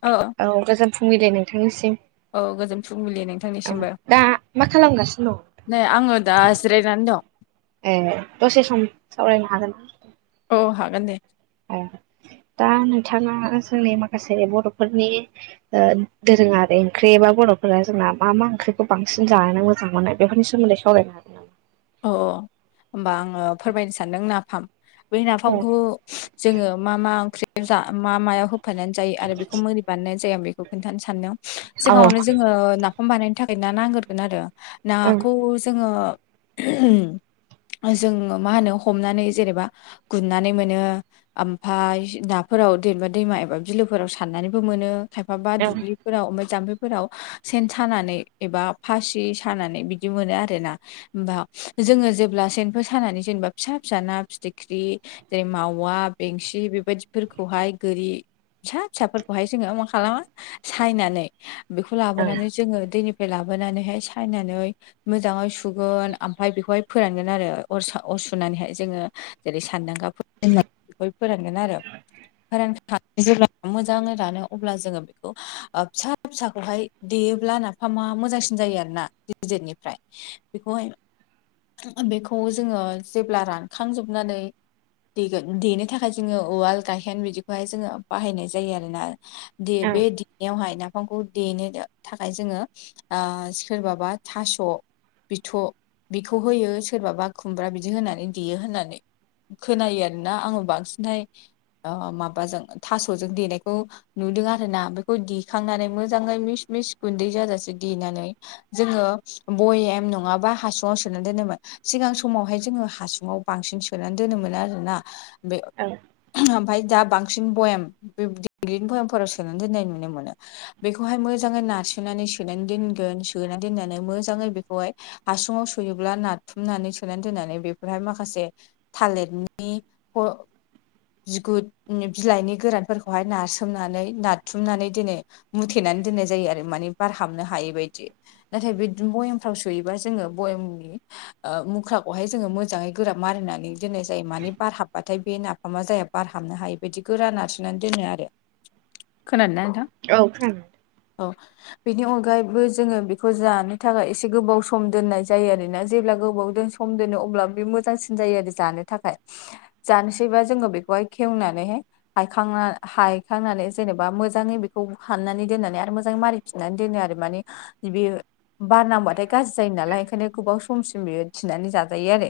अ। औ गोजोन फुंबिलि नोंथांनिसिम। गोजोन फुंबिलि औ नोंथांनिसिमबो दा मा खालामगासिनो दं? नै आङो दा जिरायनानै दं। ए दसे सम सावरायनो हागोन? अ हागोन दे। दा नोंथाङा जोंनि माखासे बर'फोरनि ओ दोरोङारि ओंख्रि एबा बर'फोरा जोंना मा मा ओंख्रिखौ बांसिन जानानै मोजां मोनो बेफोर सोमोन्दै सावरायनो हागोन। नामा? अ होमबा आङो फोरमायनो सानदों नाफाम बै औ नाफामखौ जोङो मा मा ओंख्रि [unintelligible] जा मा मायाव होफानानै जायो आरो बेखौ मोरै बानायनाय जाया बेखौ खोन्थानो सानदों औ सिगाङावनो जोङो नाफाम बानायनो थाखाय ना नांगोरगोन आरो। नाखौ जोङो जोङो मा होनो हमनानै जेरैबा गुरनानै मोनो ओमफाय नाफोराव जेनेबा दैमा एबा बिलोफोराव सारनानैबो मोनो खायफाबा ओं दुब्लि फोराव ओमफाय जाम्फैफोराव सेन सानानै एबा फासि सानानै बिदि मोनो आरोना। होमबा जोङो जेब्ला सेनफोर सानानै जेनबा फिसा फिसा ना फिथिख्रि, जेरै मावा, बेंसि बेबादिफोरखौहाय गोरि फिसा फिसाफोरखौहाय जोङो मा खालामा सायनानै बेखौ लाबोनानै ओं जोङो दैनिफ्राय लाबोनानैहाय सायनानै मोजाङै सु गोन ओमफ्राय बेखौहाय फोरानगोन आरो अर साव अर सुनानैहाय जोङो जेरै सानदांगा [unintelligible] फोरानगोन आरो फोरा [unintelligible] जेब्ला मोजाङै रानो अब्ला जोङो बेखौ ओ फिसा फिसाखौहाय देयोब्ला नाफामा मोजांसिन जायो आरो ना गिदिरनिफ्राय। [unintelligible] बेखौहाय बेखौ जोङो जेब्ला रानखांजोबनानै देनो थाखाय जोङो उवाल गायखेन बिदिखौहाय जोङो बाहायनाय जायो आरोोना दे ओं ओं बे दनायावहाय ना बिफांखौ देनो थाखाय जोङो सोरबाबा थास' बिथ' बिखौ होयो सोरबाबा खुमब्रा बिदि होनानै देयो होननानै खोनायो आरोना आङो बांसिनहाय माबाजों थास'जों देनायखौ नुदों आर ना बेखौ देखांनानै मोजाङै मिस मिस गुन्दै जाजासे देनानै जोङो बयेम नङाबा हासुङाव सोनानै दोनोमोन सिगां समावहाय जोङो हासुङाव बांसिन सोनानै दोनोम मोनो आरोोना बे औ ओमफफ्राय दा बांसिन भयेम बे दिडग्लिनि भयेमफोराव सोनानै दोननाय नुनो मोनो बेखौहाय मोजाङै नारासोनानै सोनानै दोनगोन सोनानै दोननानै मोजाङै बेखौहाय हासुङाव सोयोब्ला नाथुमनानै सोनानै दोननानै बेफोरहाय माखासे थालिरनि बिगुर बिलाइनि गोरानफोरखौहाय नारास्रोमनानै नारथुमनानै दोनो मुथेनानै दोननाय जायो आरो माने बारहाबनो हायै बायदि नाथाय बे बयमफ्राव सुयोबा जोङो बयेमनि मुख्राखौहाय जोङो मोजाङै गोराब मारिनानै दोननाय जायो माने बारहाबबाथाय बे नाफामा जाया बारहाबनो हायि बायदि गोरा न आरारजिनानै दोनो आरो [unintelligible] खोनादों नथा औ खांा औ बेनि अनगायैबो जोङो बेखौ जानो थाखाय एसे गोबाव सम दोननाय जायो आरोोना जेब्ला गोबाव सम दोनो अब्ला बे मोजांसिन जायो आरो जानो थाखाय जानोसैबा जोङो बेखौहाय खेवनानैहाय हायखांना हायखांनानै जेनेबा मोजाङै बेखौ हाननानै दोननानै आरो मोजाङै मारिै फसिनानै दोनो आरो माने बेयो बारनांगबाथाय गाज्रि जायो नालाय ओंखायनो गोबाव समसिम बियो थिनानै जाजायो आरो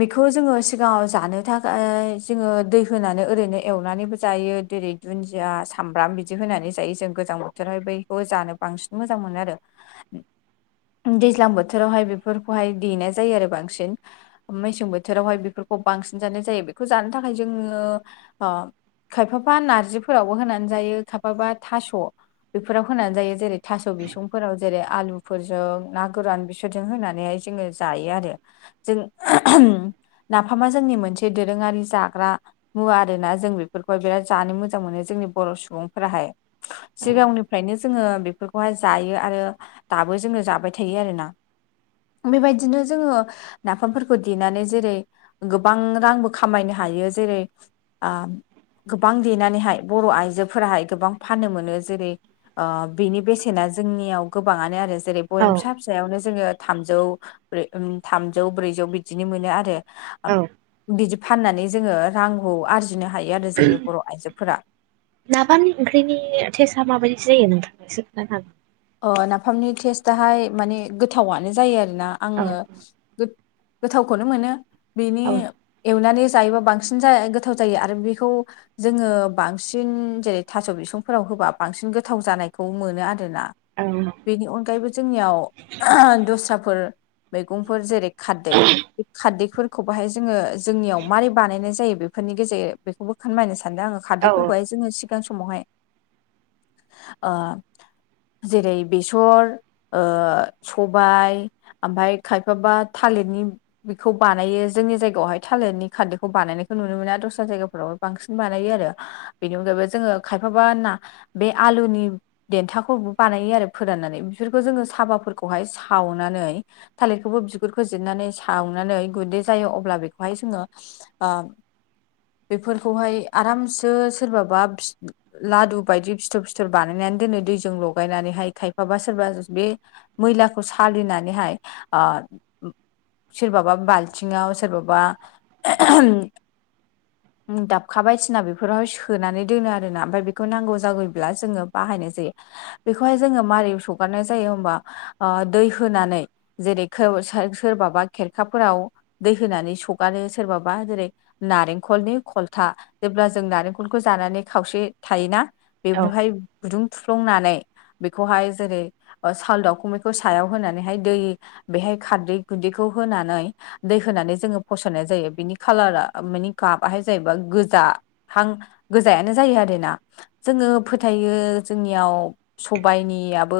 बेखौ जोङो सिगाङाव जानो थाखाय जोङो दै होनानै ओरैनो एवनानैबो जायो जेरै दुन्दिया सामब्राम बिदि होनानै जायो जों गोजां बोथोरावहाय बखौ जानो बांसिन मोजां मोनो आरो [unintelligible] दैज्लां बोथोरावहाय बेफोरखौहाय दनाय जायो आरो बांसिन मेसें बोथोरावहाय बेफोरखौ बांसिन जानाय जायो बेखौ जानो थाखाय जोङो खायफाबा नारजिफोरावबो होनानै जायो खायफाबा थास' बेफोराव होनानै जायो जेरै थास' बिसंफोराव जेरै आलुफोरजों ना गोरान बिसोरजों होनानैहाय जोङो जायो आरो जों नाफामा जोंनि मोनसे दोरोङारि जाग्रा मुवा आरोना जों बेफोरखौहाय बिराद जानो मोजां मोनो जोंनि बर' सुबुंफोराहाय सिगांनिफ्रायनो जोङो बेफोरखौहाय जायो आरो दाबो जोंनो जाबाय थायो आरोना बेबायदिनो जोङो नाफामफोरखौ देनानै जेरै गोबां रांबो खामायनो हायो जेरै गोबां देनानैहाय बर' आइजोफोराहाय गोबां फाननो मोनो जेरै बिनि बेसेना जोंनियाव गोबाङानो आरो जेरै औ बयेम फिसा फि फिसायावनो जोङो थामजौ थामजौ ब्रैजौ बिदिनो मोनो आरो औ बिदि फाननानै जोङो रांखौ आरजिनो हायो आरो जोंनि बर' आइजोफोरा नाबामनि ओंख्रिनि टेस्आ माबायदि जायो नोंथांा एसे खोन्थानो हागोन नाफामनि टेस्टाहाय माने गोथावनो जायो आरोोना आङो गोथावखौनो मोनो बिनि हागोन एवनानै जायोबा बांसिन [unintelligible] गोथाव जायो आरो बेखौ। जोङो बांसिन जेरै थास' बिसंफोराव होबा बांसिन गोथाव जानायखौ मोनो आरोना। औ बेनि अनगायैबो जोंनियाव दस्राफोर मैगंफोर जेरै खारदै खारदैफोरखौ बाहाय जोङो जोंनियाव मारै बानायनाय जायो बेफोरनि गेजेर बेखौबो फोरमायनो सानदों आङो। औ खारदैफोरखौहाय जोङो सिगां समावहाय ओ जेरै बेसर ओ सबाय ओमफाय खायफाबा थालिरनि बेखौ बानायो जोंनि जायगायावहाय थालिरनि खारदैखौ बानायनायखौ नुनो मोना दस्रा जायगाफोराव बांसिन बानायो आरो। बेनि अनगायैबो जोङो खायफाबा ना बे आलुनि देन्थाखौ बानायो आरो फोराननानै बेफोरखौ जोङो साबाफोरखौहाय सावनानै थालिरखौबो बिगुरखौ जिरनानै सावनानै गुन्दै जायो अब्ला बेखौहाय जोङो ओ बेफोरखौहाय आरामसो सोरबाबा लादु बायदि फिथर फिथर बानायनानै दोनो दैजों लगायनानैहाय खायफाबा सोरबा बे मैलाखौ सालिनानैहाय ओ सोरबाबा बाल्थिङाव सोरबाबा [unintelligible] दाबखा बायदिसिना बेफोरावहाय सोनानै दोनो आरो ना ओमफाय बेखौ नांगौ जागौब्ला जोङो बाहायनाय जायो। बेखौहाय जोङो मारै सगारनाय जायो होमबा ओ दै होनानै जेरै [unintelligible] सोरबाबा खेरखाफोराव दै होनानै सगारो सोरबाबा जेरै नारेंखलनि खलथा जेब्ला जों नारेंखलखौ जानानै खावसे थायोना। औ बेफोरावहाय गुदुं थुफ्लंनानै बेखौहाय जेरै साल दाउखुमैखौ सायाव होनानैहाय दै बेहाय खारदै गुन्दैखौ होनानै दै होनानै जोङो फसरनाय जायो बिनि खाालारा मानि गाबाहाय जाहैबाय गोजा हां गोजायानो जायो आरोना जोङो फोथायो जोंनियाव सबाइनियाबो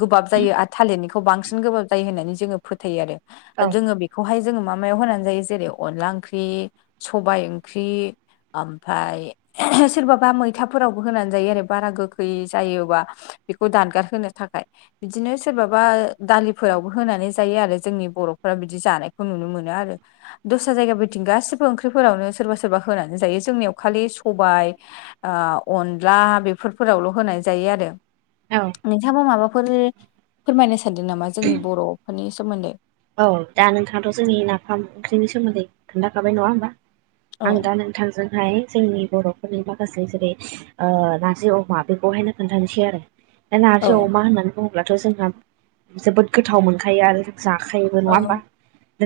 गोबाब जायो आरो थालिरनिखौ बांसिन गोबाब जायो होननानै जोङो फोथायो आरो दा औ जोङो बे खौहाय जोङो मा मायाव होनानै जायो जेरै अनला ओंख्रि सबाय ओंख्रि। ओमफाय सोरबाबा मैथाफोरावबो होनानै जायो आरो बारा गोखै जायोबा। बेखौ दानगार होनो थाखाय। बिदिनो सोरबाबा दालिफोरावबो होनानै जायो आरो जोंनि बर'फोरा बिदि जानायखौ नुनो मोनो आरो। दस्रा जायगा बायदिं गासिबो ओंख्रिफोरावनो सोरबा सोरबा होनानै जायो जोंनि आव खालि सबाय ओ अनला बेफोरफोरावल' होनाय जायो आरो औ नोंथाङा माबाफोर फोरमायनो सानदों नामा जोंनि बर' फोरनि सोमोन्दै औ दा नोंथाङाथ' जोंनि नाफाम ओंख्रिनि सोमोन्दै खोन्थाखाबाय नङा होमबा आं औ दा नों थांजोंहाय जोंनि बर'फोरनि माखासे जेरै ओ नार्जि अमा बेखौहायनो खोन्थानोसै आरो दा नारजि औ अमा होननानै बुङोब्लाथ' जोंहा जोबोद गोथाव मोनखायो आरो जों जा खायोबो औ नङा होमबा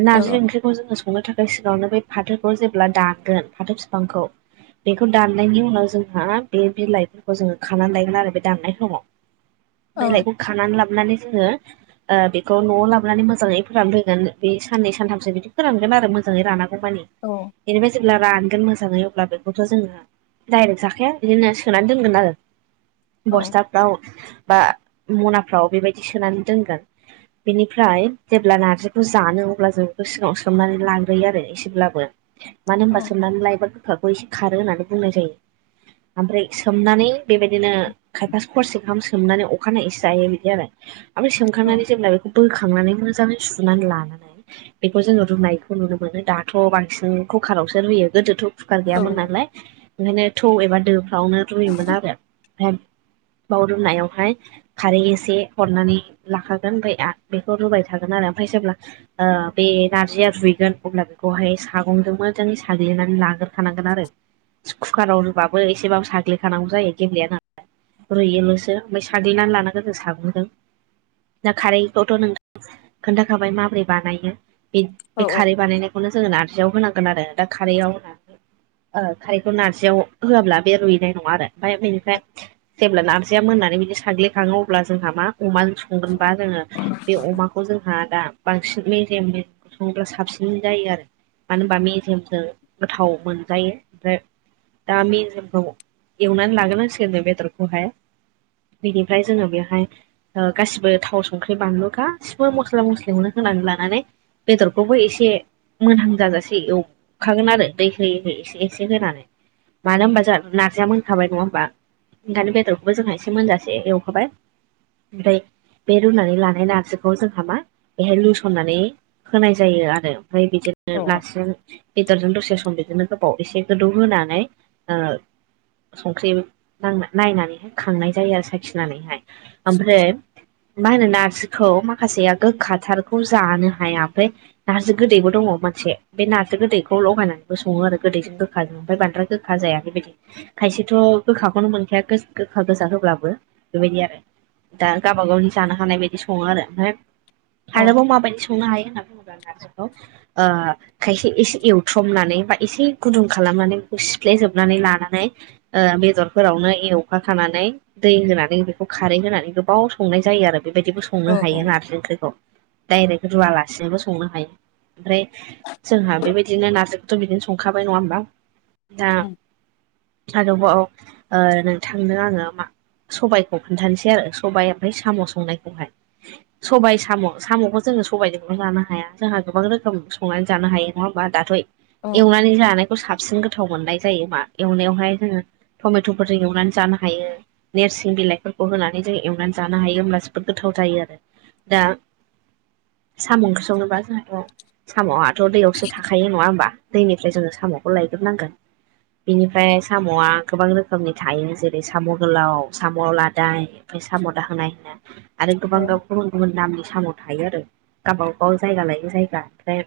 नारजि औ ओंख्रि खौ जोङो संनो थाखाय सिगाङावनो बे फाथोखौ जेब्ला दानगोन फाथो बिफांखौ बेखौ दाननायनि उनाव जोंहा बे बिलाइफोरखौ जोङो खानानै लायगोन आरो बे दाननाय समाव। औ बिलाइखौ खानानै लाबोनानै जोङो ओ बेखौ न'आव लाबोनानै मो मोजाङै फोरान फैगोन बे साननै सानथामसो बिदि फोरानगोन आरो मोजाङै रानागौ माने औ। बेनिफ्राय जेब्ला रानगोन मोजाङै अब्ला बेखौथ' जोङो डाइरेक्ट जाखाया बिदिनो सोनानै दोनगोन आरो औ बस्था [unintelligible] बा मनाफ्राव बेबायदि सोनानै दोनगोन बेनिफ्राय जेब्ला नार्जिखौ जानो अब्ला जों बेखौ सिगाङाव सोमनानै लाग्रोयो आरो एसेब्लाबो मानो औ होनबा सोमनानै लायबा गोखाखौ एसे खारो होननानै बुंनाय जायो ओमफ्राय सोमनानै बेबायदिनो खायफा हरसेगाहाम सोमनानै अखानायै सो जायो बिदि आरो आमफ्राय सोमखांनानै जेब्ला बेखौ बोखांनानै मोजाङै सुनानै लानानै बेखौ जोङो रुनायखौ नुनो मोनो दाथ' बांसिन कुकारावसो रुयो गोदोथ' कुकार औ गैयामोन नालाय ओंखायनो थौ एबा दोफ्रावनो रुयोमोन आरो, ओमफ्राय बाव रुनायावहाय खारै एसे हरनानै लाखागोन बैया बेखौ रुबाय थागोन आरो ओमफ्राय जेब्ला ओ बे नार्जिया रुइगोन अब्ला बेखौहाय सागंजों मोजाङै साग्लिनानै लाग्रोखानांगोन आरो कुकाराव रुबाबो एसेबाबो साग्लिखानांगौ जायो गेब्लेया नालाय रुयल'सो ओमफ्राय सानदलिनानै लानांग गो जों सागदों दा खारैखौथ' नोंथां खोन्थाखाबाय माबोरै बानायो बे औ बे खारै बानायनाय बेखौनो जोङो नारजियाव होनांगोन आरो दा खारैयाव होन खारैखौ नारजियाव होआब्ला बे रुइनाय नङा आरो ओमफ्राय बेनिफ्राय जेब्ला नारजिया मोननानै बिदि साग्लिखाङो अब्ला जोंहा मा अमा संगोनबा जोङो बे अमाखौ जोंहा दा बांसिन मेजेमजों संग्रा साबसिन जायो आरो मानो होनबा मेजेमजों गोथाव मोनजायो आमफ्राय दाामिन जोमफ्राव एवनानै लागोनां सोरगनो बेदरखौहाय बिनिफ्राय जोङो बेवहाय ओ गासिबो थाव संख्रि बानलु गासिबो मस्ला मस्लिखौनो होनानै लानानै बेदरखौबो एसे मोनहां जाजासे एवखागोन आरो दै होयै होयै एसे एसे होनानै मानो होनबा जोंहा नार्जिया मोनखाबाय नङा होमबा ओंखनो बेदरखौबो जोंहा एसे मोनजासे एवखाबाय ओमफ्राय बे रुनानै लानाय लानानै बिखौ जोंहा मा बेहाय लुसननानै होनाय जायो आरो ओमफ्राय बिदिनो औ नार्जिजों बेदरजों दसे सम बिदिनो गोबाव एसे गोदौ होनोनानै संख्रि नां नायनानैहाय खांनाय जायो आरो साखिनानैहाय ओमफ्राय मा होनो नारजि खौ माखासेया गोखाथारखौ जानो हाया आमफ्राय नार्जि गोदैबो दङ मोनसे। बे नारजि गोदैखौ लगायनानैबो सङो आरो गोदैजों गोखाजों ओमफ्राय बांद्राय गोखा जाया बेबायदि खायसेथ' गोखाखौनो मोनखाया गोखा गोजा होब्लाबो बेबायदि आरो दा गावाब गावनि जानो हानाय बायदि सङो आरो, ओमफ्राय आरोबाव माबायदि संनो हायो होनना बुङोब [inaudible] खौ ओ खायसे एसे एवथ्रमनानै बा एसे गुदुं खालामनानै बेखौ सिफ्लेेजोबनानै लानानै बेदरफोरावनो एवफा खानानै दै होनानै बेखौ खारै होनानै गोबाव संनाय जायो आरो बेबायदिखौ औ संनो हायो नारजि ओंख्रिखौ, डाइरेक्ट रुवालासिनोबो संनो हायो ओमफ्राय जोंहा बेबायदिनो नार्जिखौथ' बिदिनो संखाबाय नङा होमबा दा आरोबाव ओ नोंथांनो आङो मा सबायखौ खोनथानोसै आरो सबाइ ओमफ्राय साम' संनायखौहाय सबायाइ साम' साम'खौ जोङो सबायजोंल' जानो हाया जोंहा गोबां रोखोम संनानै जानो हायो नङा होमबा दाथ' एवनानै जानायखौ साबसिन गोथाव मोननाय जायो, मा एवनायावहाय जोङो टमेट'फोरजों एवनानै जानो हायो नोरसिं बिलाइफोरखौ होनानै जों एवनानै जानो हायो होमबब्ला जोबोद गोथाव जायो आरो दा साम' ओंख्रि संनोबा जोंहाथ' साम'आथ' दैयावसो थाखायो नङा होमबा! दैनिफ्राय जोङो साम'खौ लायग्रोनांगोन बिनिफ्राय साम'आ गोबां रोखोमनि थायो जेरै साम' गोलाव साम' लादाय साम' दाहोनाय होनाय होनना आरो गोबां औ गावखौ गुबुन नामनि सामाव थायो आरो गावब गाव जायगा लायो जायगा ओमफ्राय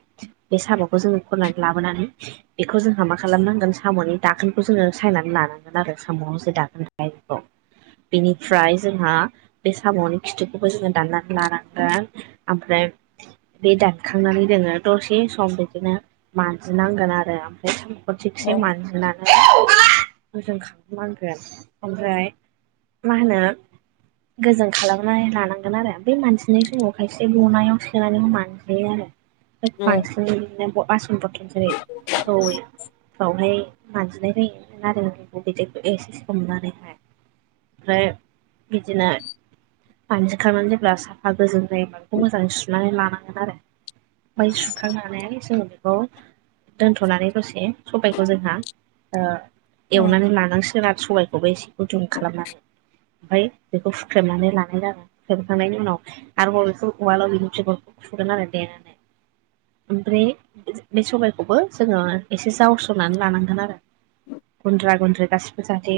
बे साब'खौ जोङो खननानै लाबोनानै बेखौ जोंहा मा खालामनांगोन साम'नि दाखोनखौ जोङो सायनानै लानांगोन आरो साम' जे दाखोन बेखौ बेनिफ्राय जोंहा बे साम'नि खिथुखौबो जोङो दाननानै लानांगोन ओमफ्राय बे दानखांनानै जोङो दसे सम बिदिनो मानजिनांगोन आरो ओमफ्राय थिखसे मानजिनानै [inaudible] जों खालामनांगोन ओमफ्राय मा होनो गोजों खालामो। फ्राय लानांगोन आरो बै मानसिनि समाव खायसे मनायाव सोनानै हनानै जायो आरो। बांसिन इदिनो आस इमपर्तेन्स जेरै [unintelligible] बावहाय मानजिनाय जायो [inaudible] बिदैखौ एसे सोमनानैहाय ओमफ्राय बिदिनो मानजि खांनानै जेब्ला साफा गोजों जायोब्ला बेखौ मोजाङै सुनानै लानांगोन आरो। ओमफ्राय सुखांनानै जोङो बेखौ दोनथ'नानै दसे सबायखौ जोंहा ओ एवनानै लानांसि जोंहा सबायखौबो एसेखौ जुम खालामनानै ओमफ्राय बेखौ हुख्रेमनानै ला [unintelligible] सोबखांनायनि उनाव आरोबाव बेखौ उवालाव बेनि बिगुरखौ खुगोन आरो देनानै। ओमफ्राय बे सबायखौबो जोङो एसे जावस्र'नानै लानांगोन आरो। गुन्द्रा गुन्द्रि गासिबो जाहाथे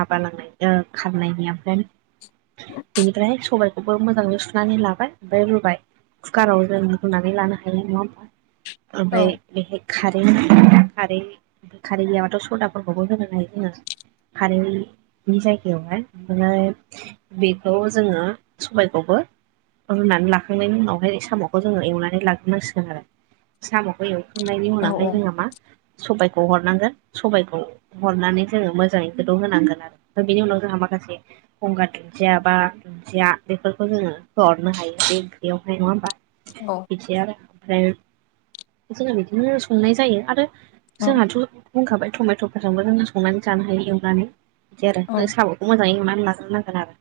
माबालांनाय खारनायनि ओमफ्राय [unintelligible] बेनिफ्राय सबायखौबो मोजाङै सुनानै लाबाय ओमफ्राय रुबाय खुकाराव जों रुनानै लानो हायो नङा होमबा ओमफ्राय बेहाय खारै खारै खारै गैयाबाथ' सदाफोरखौबो होनो हायो जोङो। कारेन्टनि जायगायावहाय ओमफ्राय बे बेखौ जोङो सबायखौबो रुनानै लाखांनायनि उनावहाय साम'खौ जोङो एवनानै लाग्रोनांसिगोन आरो साम'खौ एव नायनि उनावहाय जोंहा मा सबायखौ हरनांगोन सबबायखौ हरनानै जोङो मोजाङै गोदौ होनांगोन आरो। दा बिनि उनाव जोंहा माखासे गंगार दुन्दिया बा दुन्दिया बेफोरखौ जोङो होहरनो हायो बे ओंख्रियावहाय नङा होमबा औ [unintelligible] आरो ओमफ्राय जों बिदिनो संनाय जायो आरो औ जोंहाथ' बुंखाबाय टमेट'फोरजोंबो जोंङो संनानै जानो हायो एवनानै बिदि आरो औ हो साबो। मोजाङै एवनानै लाग्रोनांगोन आरो।